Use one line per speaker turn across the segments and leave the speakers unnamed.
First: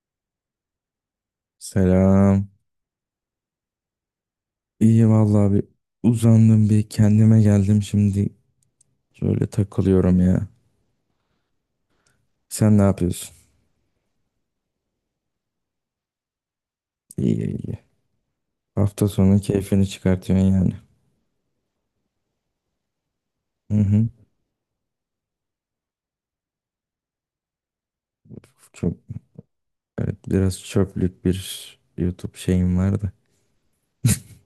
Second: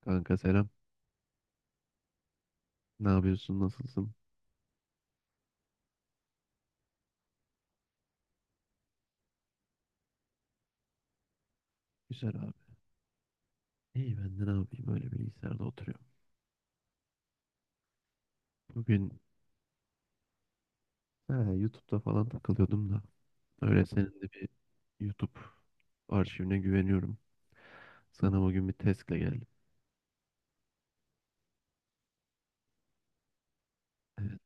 Kanka selam.
Selam.
Ne yapıyorsun? Nasılsın?
İyi vallahi bir uzandım bir kendime geldim şimdi şöyle takılıyorum ya.
Güzel abi.
Sen ne yapıyorsun?
İyi ben de ne yapayım? Öyle bilgisayarda oturuyorum.
İyi iyi. Hafta
Bugün
sonu keyfini çıkartıyorsun yani.
ha, YouTube'da falan takılıyordum da.
Hı
Öyle senin
hı.
de bir YouTube arşivine güveniyorum. Sana bugün bir
Çok
testle geldim.
evet, biraz çöplük bir YouTube şeyim vardı.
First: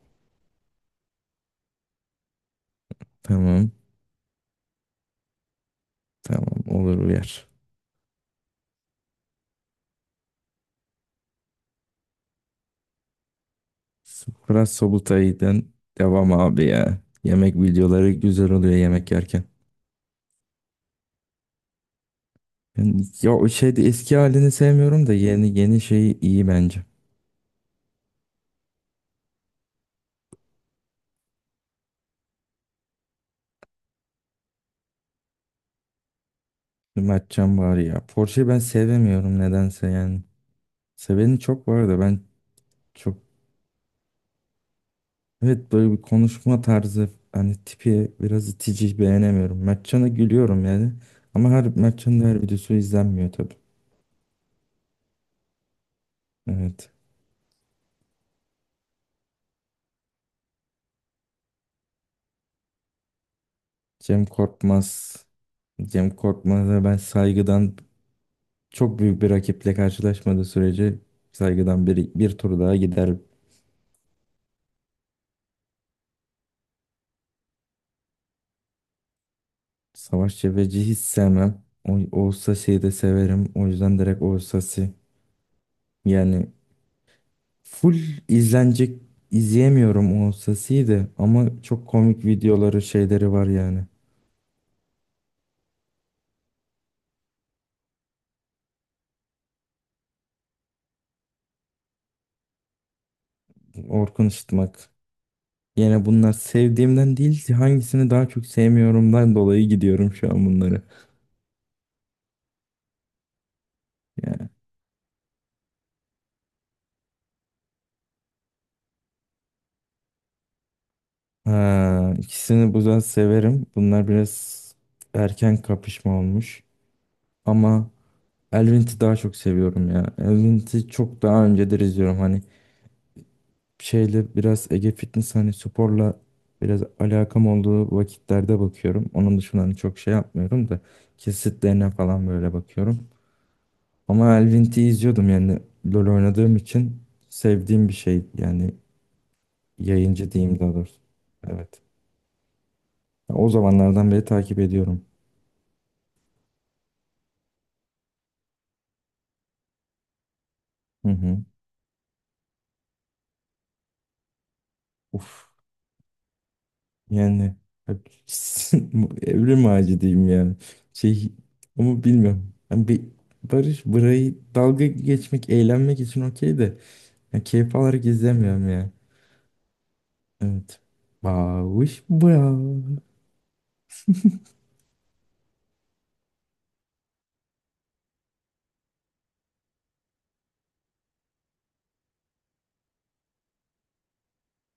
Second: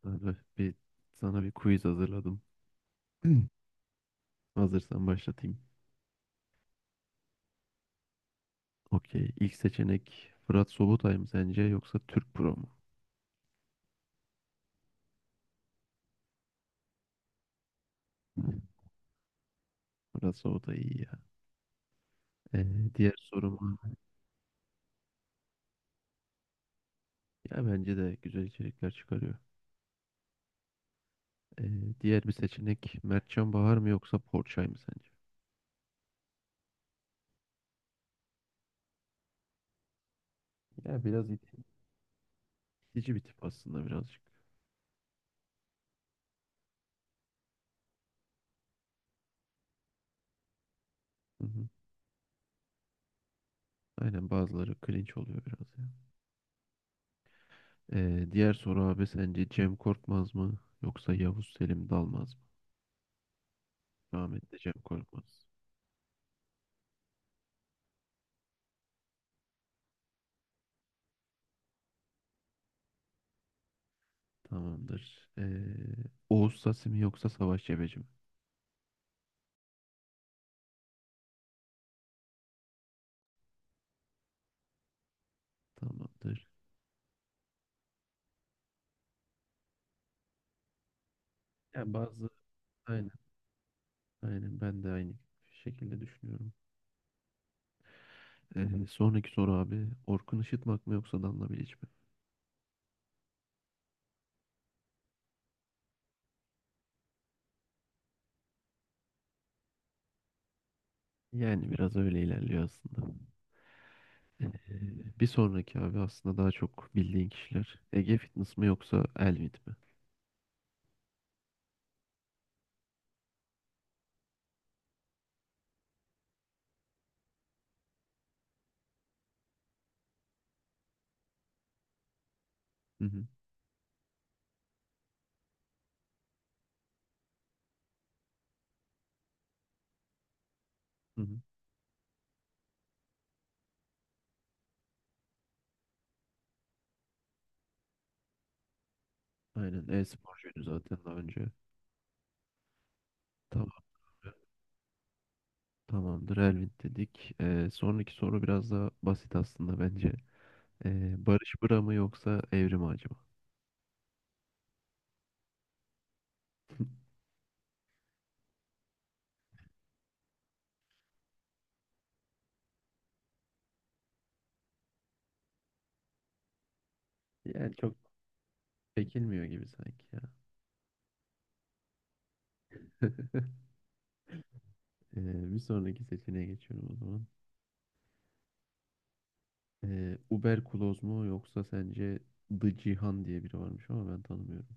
Sana bir, Sana bir quiz hazırladım.
Tamam
Hazırsan başlatayım.
tamam olur uyar.
Okey. İlk seçenek Fırat Sobutay mı sence yoksa Türk Pro mu?
Biraz Sobutay'dan devam abi ya. Yemek videoları güzel oluyor yemek yerken.
Fırat Sobutay iyi ya. Ee,
Yani,
Diğer
ya o
sorum
şeyde eski halini sevmiyorum da yeni yeni şeyi iyi bence.
ya bence de güzel içerikler çıkarıyor. Ee, Diğer bir seçenek Mertcan Bahar mı yoksa Porçay mı sence?
Mertcan var ya. Porsche'yi ben sevemiyorum nedense yani.
Ya biraz
Seveni
it-
çok var da ben
İtici
çok
bir tip aslında birazcık.
evet, böyle bir konuşma tarzı hani tipi biraz itici beğenemiyorum. Mertcan'a gülüyorum yani.
Hı
Ama her
hı.
Mertcan'ın her videosu izlenmiyor tabii.
Aynen bazıları cringe oluyor biraz ya.
Evet.
Diğer soru abi sence Cem Korkmaz mı yoksa Yavuz Selim Dalmaz mı?
Cem
Rahmetli Cem
Korkmaz.
Korkmaz.
Cem Korkmaz'a ben saygıdan çok büyük bir rakiple karşılaşmadığı sürece saygıdan bir tur daha gider.
Tamamdır. Oğuz Sasi mi yoksa Savaş Cebeci mi?
Savaş Cebeci hiç sevmem. O, Oğuz Sasi'yi de severim. O yüzden direkt Oğuz Sasi.
Tamamdır.
Yani full izlenecek izleyemiyorum o sesiyi de ama çok
Ya
komik
bazı
videoları
aynen
şeyleri var yani.
aynen ben de aynı şekilde düşünüyorum. Sonraki soru abi Orkun Işıtmak mı yoksa Danla Bilic mi?
Orkun Işıtmak. Yine bunlar sevdiğimden değil hangisini daha çok sevmiyorumdan dolayı gidiyorum şu an bunları.
Yani biraz öyle ilerliyor aslında. Ee,
Yani.
Bir sonraki abi aslında daha çok bildiğin kişiler. Ege Fitness mi yoksa Elvin mi?
Ha, ikisini bu yüzden severim. Bunlar biraz erken kapışma olmuş. Ama Elvint'i daha çok seviyorum ya. Elvint'i çok daha öncedir izliyorum. Hani
Hı hı.
şeyle biraz Ege Fitness hani sporla biraz alakam olduğu vakitlerde bakıyorum. Onun dışında hani çok şey yapmıyorum da
Hı hı.
kesitlerine falan böyle bakıyorum. Ama Elvin T'i izliyordum yani LoL oynadığım için sevdiğim bir şey yani
Aynen
yayıncı diyeyim
e-sporcuydu
daha
zaten
doğrusu.
daha önce.
Evet. Ya o
Tamam,
zamanlardan beri takip ediyorum.
tamamdır Elvin dedik. Sonraki soru biraz daha basit aslında bence.
Hı hı.
Barış Bıra mı yoksa Evrim Ağacı mı?
Uf. Yani hep- evrim ağacı diyeyim yani. Şey ama bilmiyorum. Yani bir Barış burayı dalga geçmek, eğlenmek için okey de ya
Yani
keyif
çok
alarak izlemiyorum ya.
çekilmiyor gibi sanki ya.
Evet. Bavuş bu ya.
Bir sonraki seçeneğe geçiyorum o zaman. Uber Kloz mu yoksa sence The Cihan diye biri varmış ama ben tanımıyorum.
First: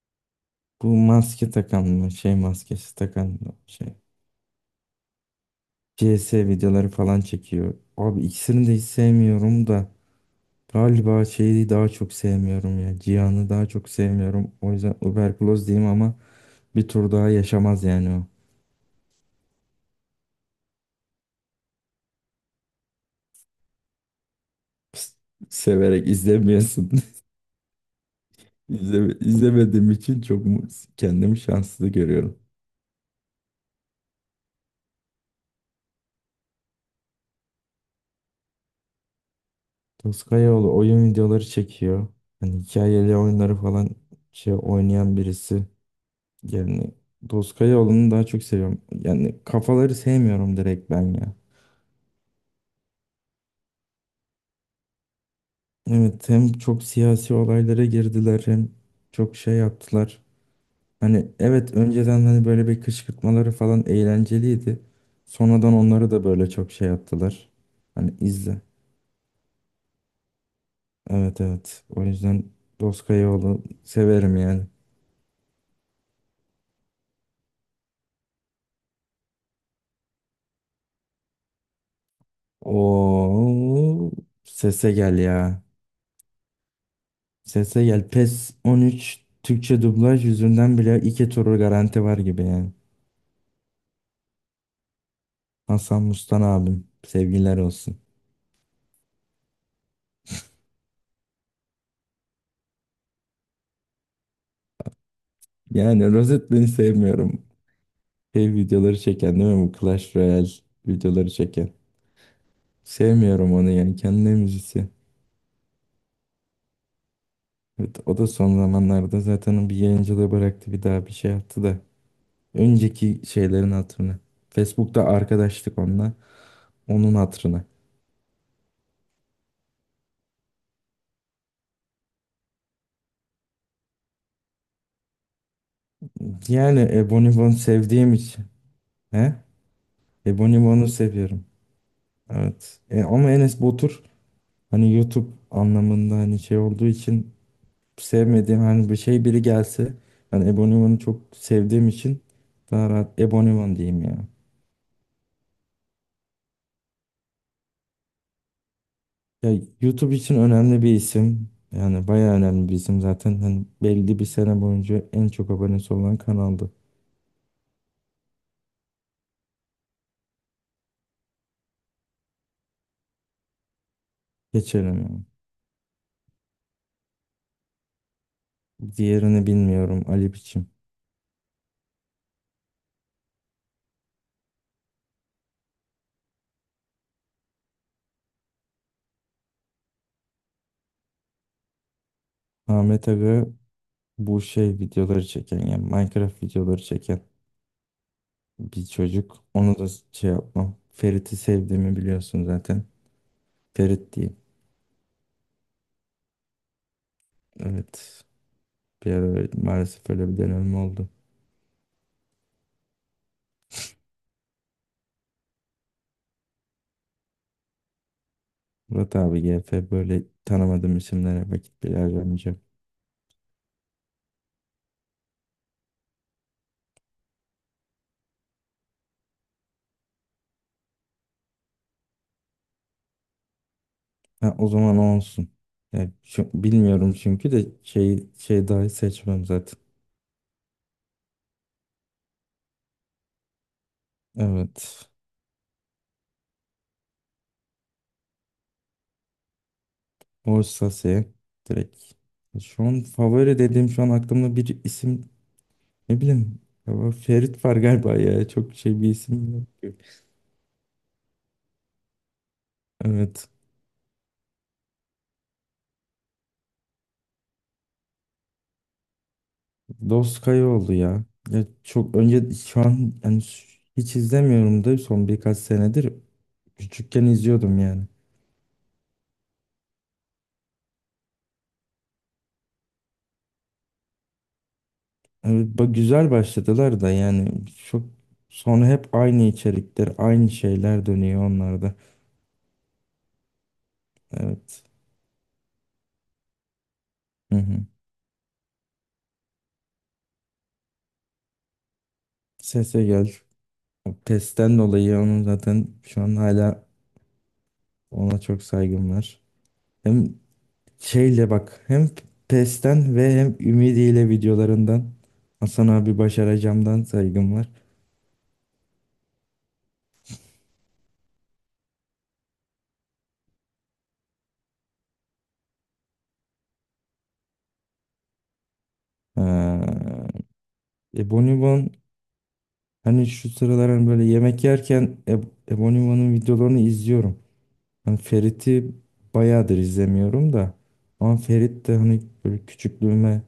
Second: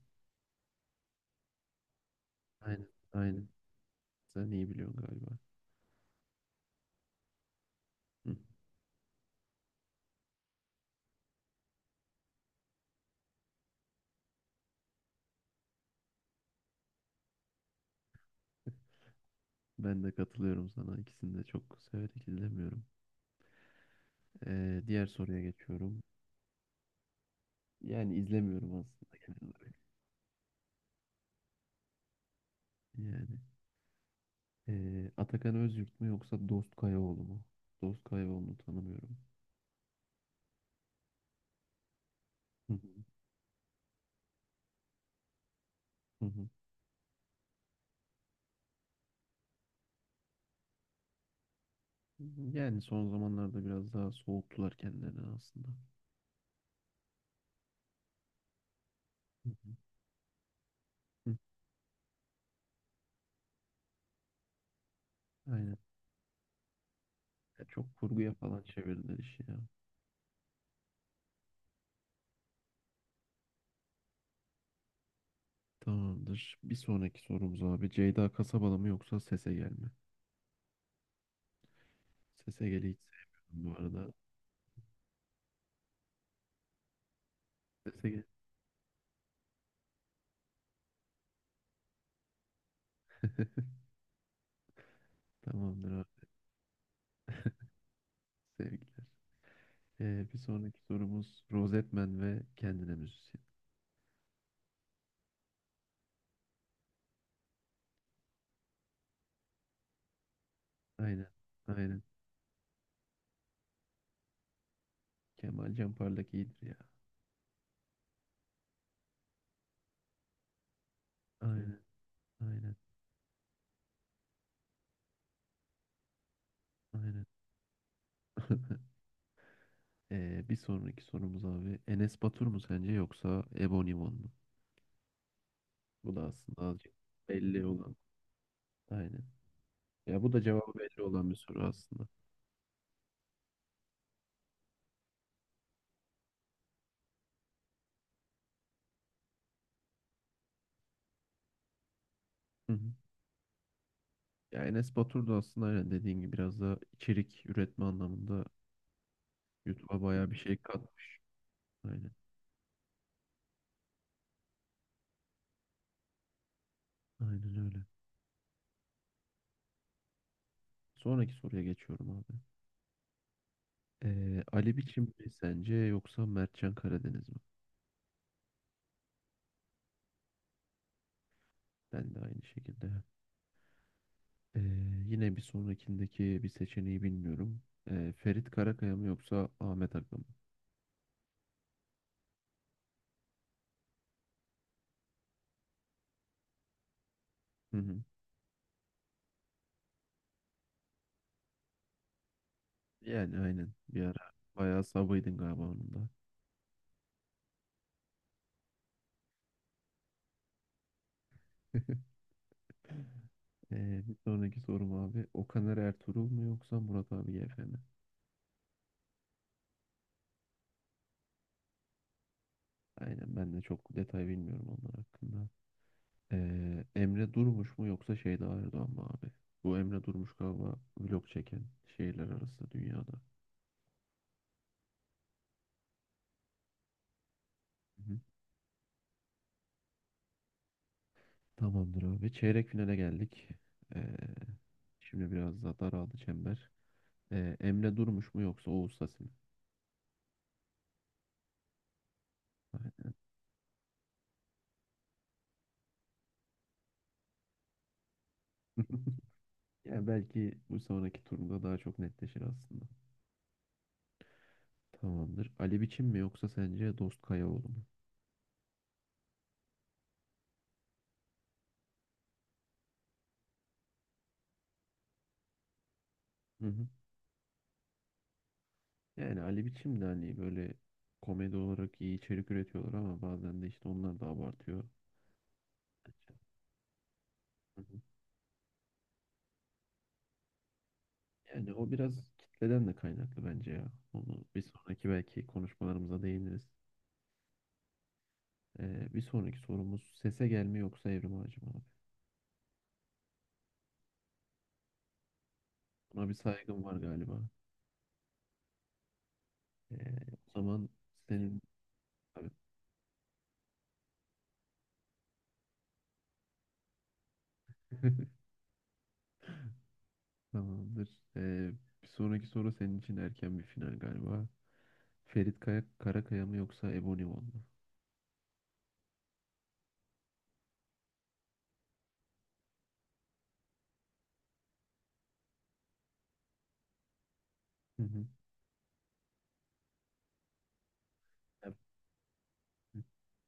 Bu maske takan mı? Şey
Aynen,
maskesi takan
aynen.
mı? Şey.
Sen iyi biliyorsun galiba.
CS videoları falan çekiyor. Abi
Hı.
ikisini de hiç sevmiyorum da. Galiba şeyi daha çok sevmiyorum ya. Cihan'ı daha çok sevmiyorum. O yüzden Uberkloz diyeyim ama bir tur daha yaşamaz yani o.
Ben de katılıyorum sana. İkisini de çok severek izlemiyorum. Diğer
Pst,
soruya geçiyorum.
severek izlemiyorsun.
Yani izlemiyorum
İzleme,
aslında genel olarak.
izlemediğim için kendimi şanslı görüyorum.
Yani Atakan Özyurt mu yoksa Dost Kayaoğlu mu? Dost Kayaoğlu'nu tanımıyorum.
Toskayaoğlu oyun videoları çekiyor. Hani
Hı hı,
hikayeli oyunları falan şey oynayan birisi.
hı hı.
Yani Toskayaoğlu'nu daha çok seviyorum. Yani kafaları sevmiyorum direkt ben ya.
Yani son zamanlarda biraz daha soğuttular kendilerini aslında.
Evet, hem çok siyasi olaylara girdiler hem çok
Hı
şey
hı,
yaptılar. Hani
hı.
evet önceden hani böyle bir kışkırtmaları falan eğlenceliydi. Sonradan
Aynen.
onları da böyle çok şey yaptılar.
Ya çok
Hani
kurguya
izle.
falan çevirdiler işi ya.
Evet evet. O yüzden Doskayoğlu severim yani.
Tamamdır. Bir sonraki sorumuz abi. Ceyda Kasabalı mı yoksa Sese Gel mi? Sese Gel'i hiç sevmiyorum bu
Oo,
arada.
sese gel ya. Sese gel.
Sese Gel.
PES 13 Türkçe dublaj yüzünden bile iki turu garanti var gibi yani.
Tamamdır
Hasan
abi.
Mustan abim. Sevgiler olsun.
Sevgiler. Bir sonraki sorumuz Rozetmen ve kendine müzisyen.
Yani Rozet beni sevmiyorum. Şey videoları çeken değil mi bu Clash Royale
Aynen.
videoları çeken.
Aynen.
Sevmiyorum onu yani kendi müzisi.
Kemal Canpar'daki iyidir ya.
Evet, o da son zamanlarda zaten o bir yayıncılığı bıraktı bir daha bir şey yaptı da.
Aynen. Aynen.
Önceki şeylerin hatırına. Facebook'ta arkadaşlık onunla. Onun
Aynen.
hatırına.
Bir sonraki sorumuz abi Enes Batur mu sence yoksa Ebon Iman mı? Bu da aslında
Yani
azıcık
Ebony Van'ı
belli olan.
sevdiğim için.
Aynen.
He?
Ya bu da
Ebony
cevabı
Van'ı
belli olan bir
seviyorum.
soru aslında.
Evet. Ama Enes Batur hani YouTube anlamında hani şey olduğu için sevmediğim hani bir şey biri gelse hani Ebony Van'ı çok sevdiğim için
Hı hı.
daha rahat Ebony Van diyeyim ya.
Ya Enes Batur da aslında aynen dediğin gibi biraz da içerik üretme anlamında
Ya
YouTube'a
YouTube
bayağı bir
için
şey
önemli bir
katmış.
isim. Yani
Aynen.
bayağı önemli bir isim zaten. Hani belli bir sene boyunca en çok abonesi olan kanaldı.
Aynen öyle. Sonraki soruya geçiyorum abi. Ali
Geçelim
Biçim
yani.
mi sence yoksa Mertcan Karadeniz mi?
Diğerini bilmiyorum. Ali Biçim.
Ben de aynı şekilde. Ee, Yine bir sonrakindeki bir seçeneği bilmiyorum. Ferit Karakaya mı yoksa Ahmet Akın mı?
Ahmet Aga bu şey videoları çeken yani Minecraft videoları çeken
Hı hı.
bir çocuk. Onu da şey yapmam. Ferit'i sevdiğimi biliyorsun zaten.
Yani aynen. Bir
Ferit
ara
diyeyim.
bayağı sabıydın galiba onun da.
Evet. Bir ara maalesef öyle bir dönemim oldu.
Bir sonraki sorum abi. Okaner Ertuğrul mu yoksa Murat abi YF mi?
Murat abi G F böyle tanımadığım isimlere vakit bile harcamayacağım.
Aynen ben de çok detay bilmiyorum onlar hakkında. Emre Durmuş mu yoksa Şeyda Erdoğan mı abi? Bu Emre Durmuş galiba vlog çeken şehirler arası dünyada.
Ha, o zaman o olsun. Yani bilmiyorum çünkü de
Hı.
şey dahi seçmem zaten.
Tamamdır abi. Çeyrek finale geldik. Ee,
Evet.
Şimdi biraz daha daraldı çember. Emre Durmuş mu yoksa Oğuz Sasi mi?
O Orsase direkt. Şu an favori dediğim şu an aklımda bir isim. Ne bileyim. Ama Ferit var galiba ya. Çok şey bir isim yok ki.
Yani belki bu sonraki turda daha çok netleşir aslında.
Evet.
Tamamdır. Ali Biçim mi yoksa sence Dost Kayaoğlu mu?
Doskay oldu ya. Ya çok önce şu an yani hiç izlemiyorum da son birkaç senedir
Hı hı.
küçükken izliyordum yani.
Yani Ali Biçim de hani böyle komedi olarak iyi içerik üretiyorlar ama bazen de işte onlar da abartıyor.
Evet, bak güzel başladılar da yani
Hı hı.
çok sonra hep aynı içerikler, aynı şeyler dönüyor
Yani o
onlarda.
biraz kitleden de kaynaklı bence ya. Onu bir
Evet.
sonraki belki konuşmalarımıza değiniriz.
Hı hı.
Bir sonraki sorumuz sese gelme yoksa evrim ağacı mı abi?
Sese gel. O testten dolayı onun zaten şu
Buna bir
an
saygım
hala
var galiba.
ona çok saygım var.
Ee,
Hem
O zaman
şeyle
senin
bak hem
abi.
PES'ten ve hem Ümidi ile videolarından Hasan abi başaracağımdan saygım var.
Tamamdır. Ee, Bir sonraki soru senin için erken bir final galiba. Karakaya mı yoksa Ebony One mu?
Ee, Ebonibon hani şu sıralar hani böyle yemek yerken Ebonibon'un videolarını izliyorum.
Hı
Hani
hı.
Ferit'i bayağıdır izlemiyorum da ama
Evet.
Ferit de hani böyle küçüklüğüme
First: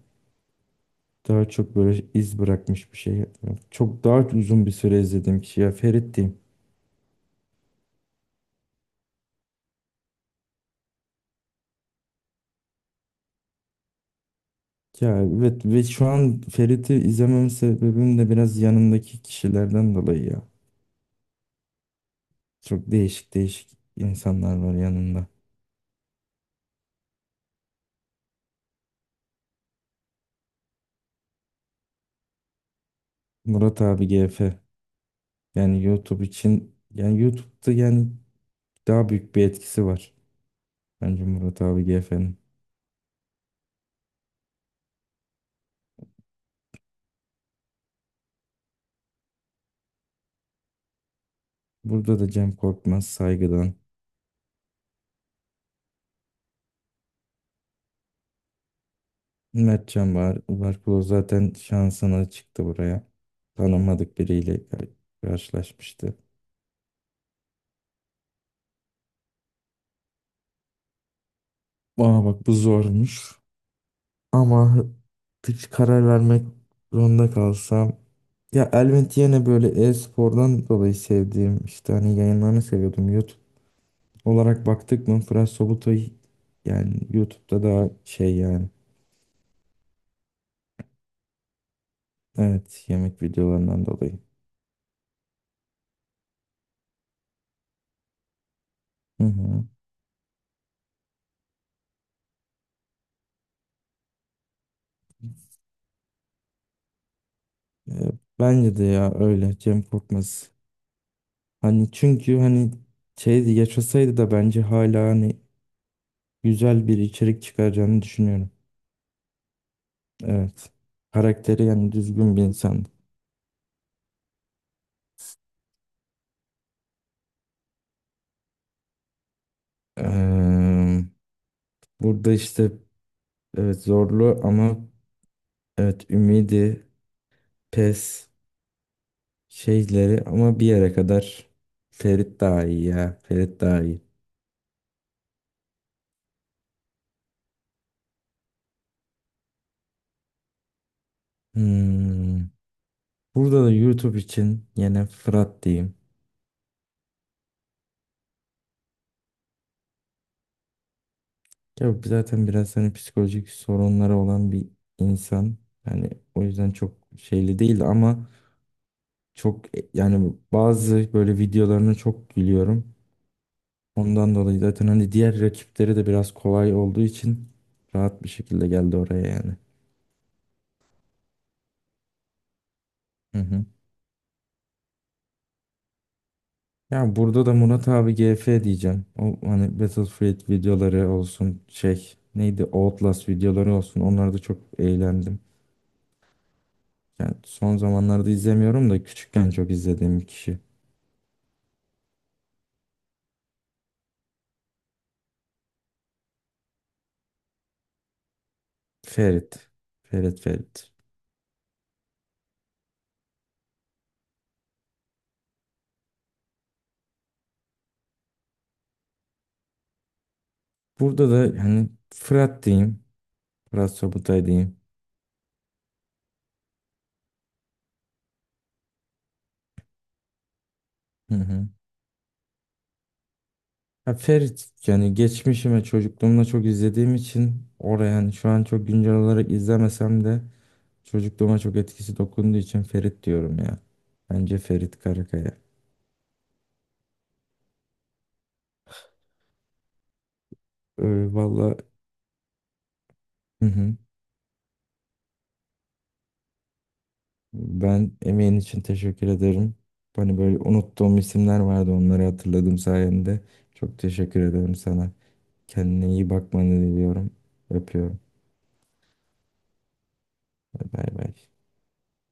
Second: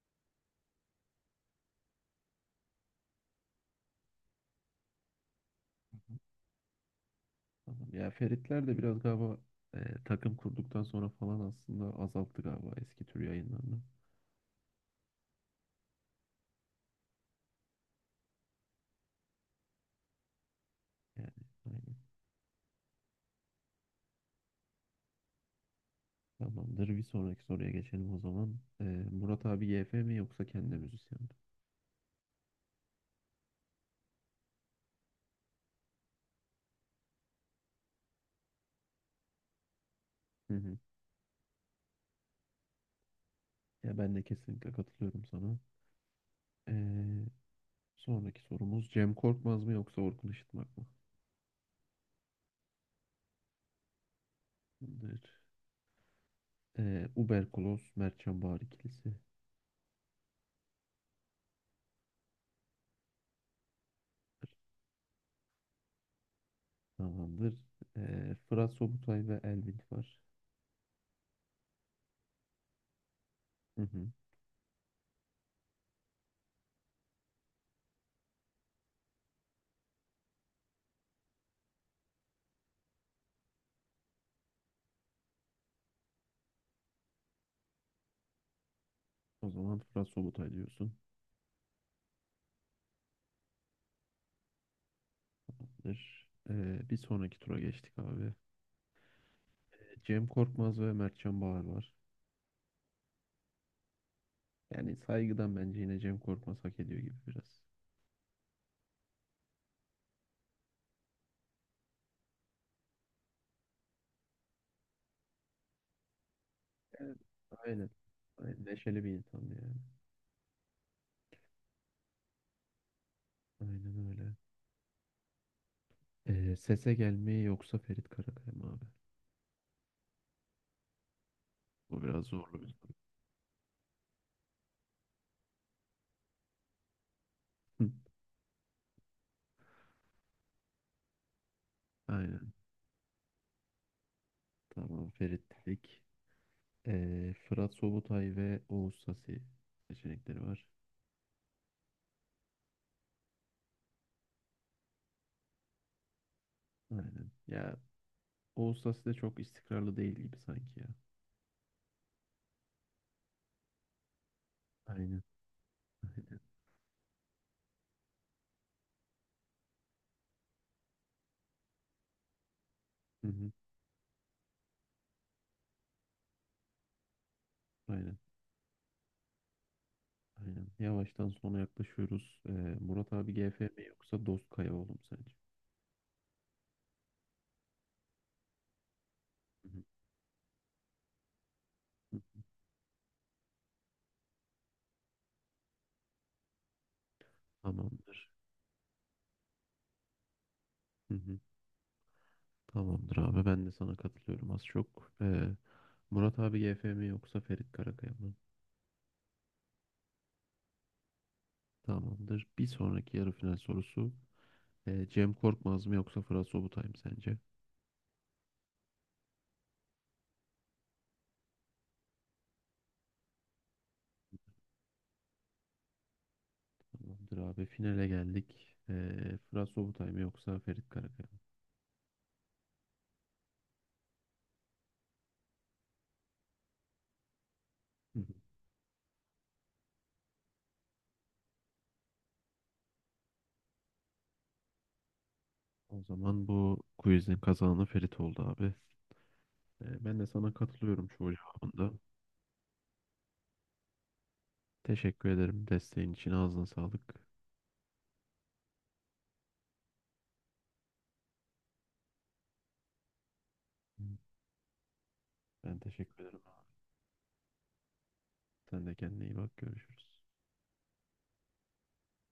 daha çok böyle iz bırakmış bir şey. Çok daha uzun bir süre izlediğim kişi ya Ferit diyeyim.
Tamam. Ya Feritler de biraz galiba e, takım kurduktan sonra falan aslında azalttı galiba eski tür yayınlarını.
Ya evet ve şu an Ferit'i izlemem sebebim de biraz yanındaki kişilerden dolayı ya.
Yani aynen.
Çok değişik değişik insanlar var yanında.
Tamamdır. Bir sonraki soruya geçelim o zaman. Murat abi YF mi yoksa kendi müzisyen mi?
Murat abi GF yani YouTube için yani YouTube'da yani daha büyük bir etkisi var.
Hı hı.
Bence Murat abi GF'nin.
Ya ben de kesinlikle katılıyorum sana. Ee, Sonraki sorumuz Cem Korkmaz mı yoksa Orkun Işıtmak mı?
Burada da Cem Korkmaz saygıdan.
Tamamdır. Uber Kloss, Mert Çambağır
Mertcan var. Barkolo zaten şansına çıktı buraya. Tanımadık biriyle karşılaşmıştı.
Tamamdır. Fırat Sobutay ve Elvin var.
Aa bak bu zormuş.
Hı hı.
Ama hiç karar vermek zorunda kalsam. Ya elbet yine böyle e-spordan dolayı sevdiğim işte hani yayınlarını seviyordum. YouTube olarak baktık mı Fırat Sobutay yani YouTube'da daha şey yani.
O zaman Fırat Sobutay diyorsun.
Evet yemek videolarından dolayı.
Tamamdır. Bir sonraki tura geçtik abi.
Hı hı.
Cem Korkmaz ve Mert Çambağır var. Yani saygıdan bence yine Cem Korkmaz hak ediyor gibi biraz.
E, Bence de ya öyle Cem Korkmaz. Hani çünkü hani şeydi yaşasaydı da bence hala hani güzel bir
Evet.
içerik
Aynen.
çıkaracağını düşünüyorum.
Aynen. Neşeli bir insandı yani.
Evet. Karakteri yani düzgün bir insan.
Aynen öyle. Sese gelmeyi yoksa Ferit Karakaya mı abi?
Eee,
Bu biraz
Burada
zorlu bir
işte
soru.
evet zorlu ama evet ümidi,
Hı.
pes şeyleri ama bir yere kadar Ferit
Aynen.
daha iyi ya. Ferit daha iyi.
Tamam Ferit dedik. Fırat Sobutay ve Oğuz Sasi seçenekleri var.
Hmm, burada da YouTube için yine Fırat diyeyim.
Aynen. Ya Oğuz Sasi de çok istikrarlı değil gibi sanki ya.
Ya bu zaten biraz hani psikolojik sorunları olan bir
Aynen.
insan. Yani
Aynen.
o yüzden çok şeyli değil ama çok yani bazı böyle videolarına çok gülüyorum.
Hı hı,
Ondan dolayı zaten hani diğer rakipleri de biraz kolay olduğu için
aynen.
rahat bir şekilde geldi oraya yani.
Aynen. Yavaştan sona yaklaşıyoruz. Murat abi
Hı
GF
hı.
mi yoksa Dost Kayaoğlu mu sence?
Ya burada da Murat abi GF diyeceğim. O
Hı
hani
hı,
Battlefield videoları olsun şey
hı.
neydi Outlast videoları olsun onlarda çok eğlendim. Yani son
Tamamdır.
zamanlarda izlemiyorum da küçükken çok izlediğim bir kişi.
Hı hı. Tamamdır abi ben de sana katılıyorum az çok. Murat abi YF mi yoksa Ferit Karakaya mı?
Ferit. Ferit Ferit.
Tamamdır. Bir sonraki yarı final sorusu. Cem Korkmaz mı yoksa Fırat Sobutay mı sence?
Burada da hani Fırat diyeyim. Fırat Sobutay diyeyim.
Tamamdır abi finale geldik. Fırat Sobutay mı yoksa Ferit Karakaya
Hı
mı?
hı. Ya Ferit yani geçmişime çocukluğumda çok izlediğim için oraya
Hı hı.
yani şu an çok güncel olarak izlemesem de çocukluğuma çok etkisi dokunduğu için Ferit diyorum ya. Bence Ferit Karakaya.
O zaman bu quizin kazananı Ferit oldu abi. Ben de sana katılıyorum çoğu
Valla,
cevabında.
hı hı.
Teşekkür ederim desteğin için ağzına sağlık.
Ben emeğin için teşekkür ederim. Hani böyle unuttuğum isimler vardı onları hatırladım sayende. Çok
Hı.
teşekkür ederim sana.
Ben
Kendine
teşekkür
iyi
ederim abi.
bakmanı diliyorum. Öpüyorum.
Sen de kendine iyi bak görüşürüz.
Bay bay.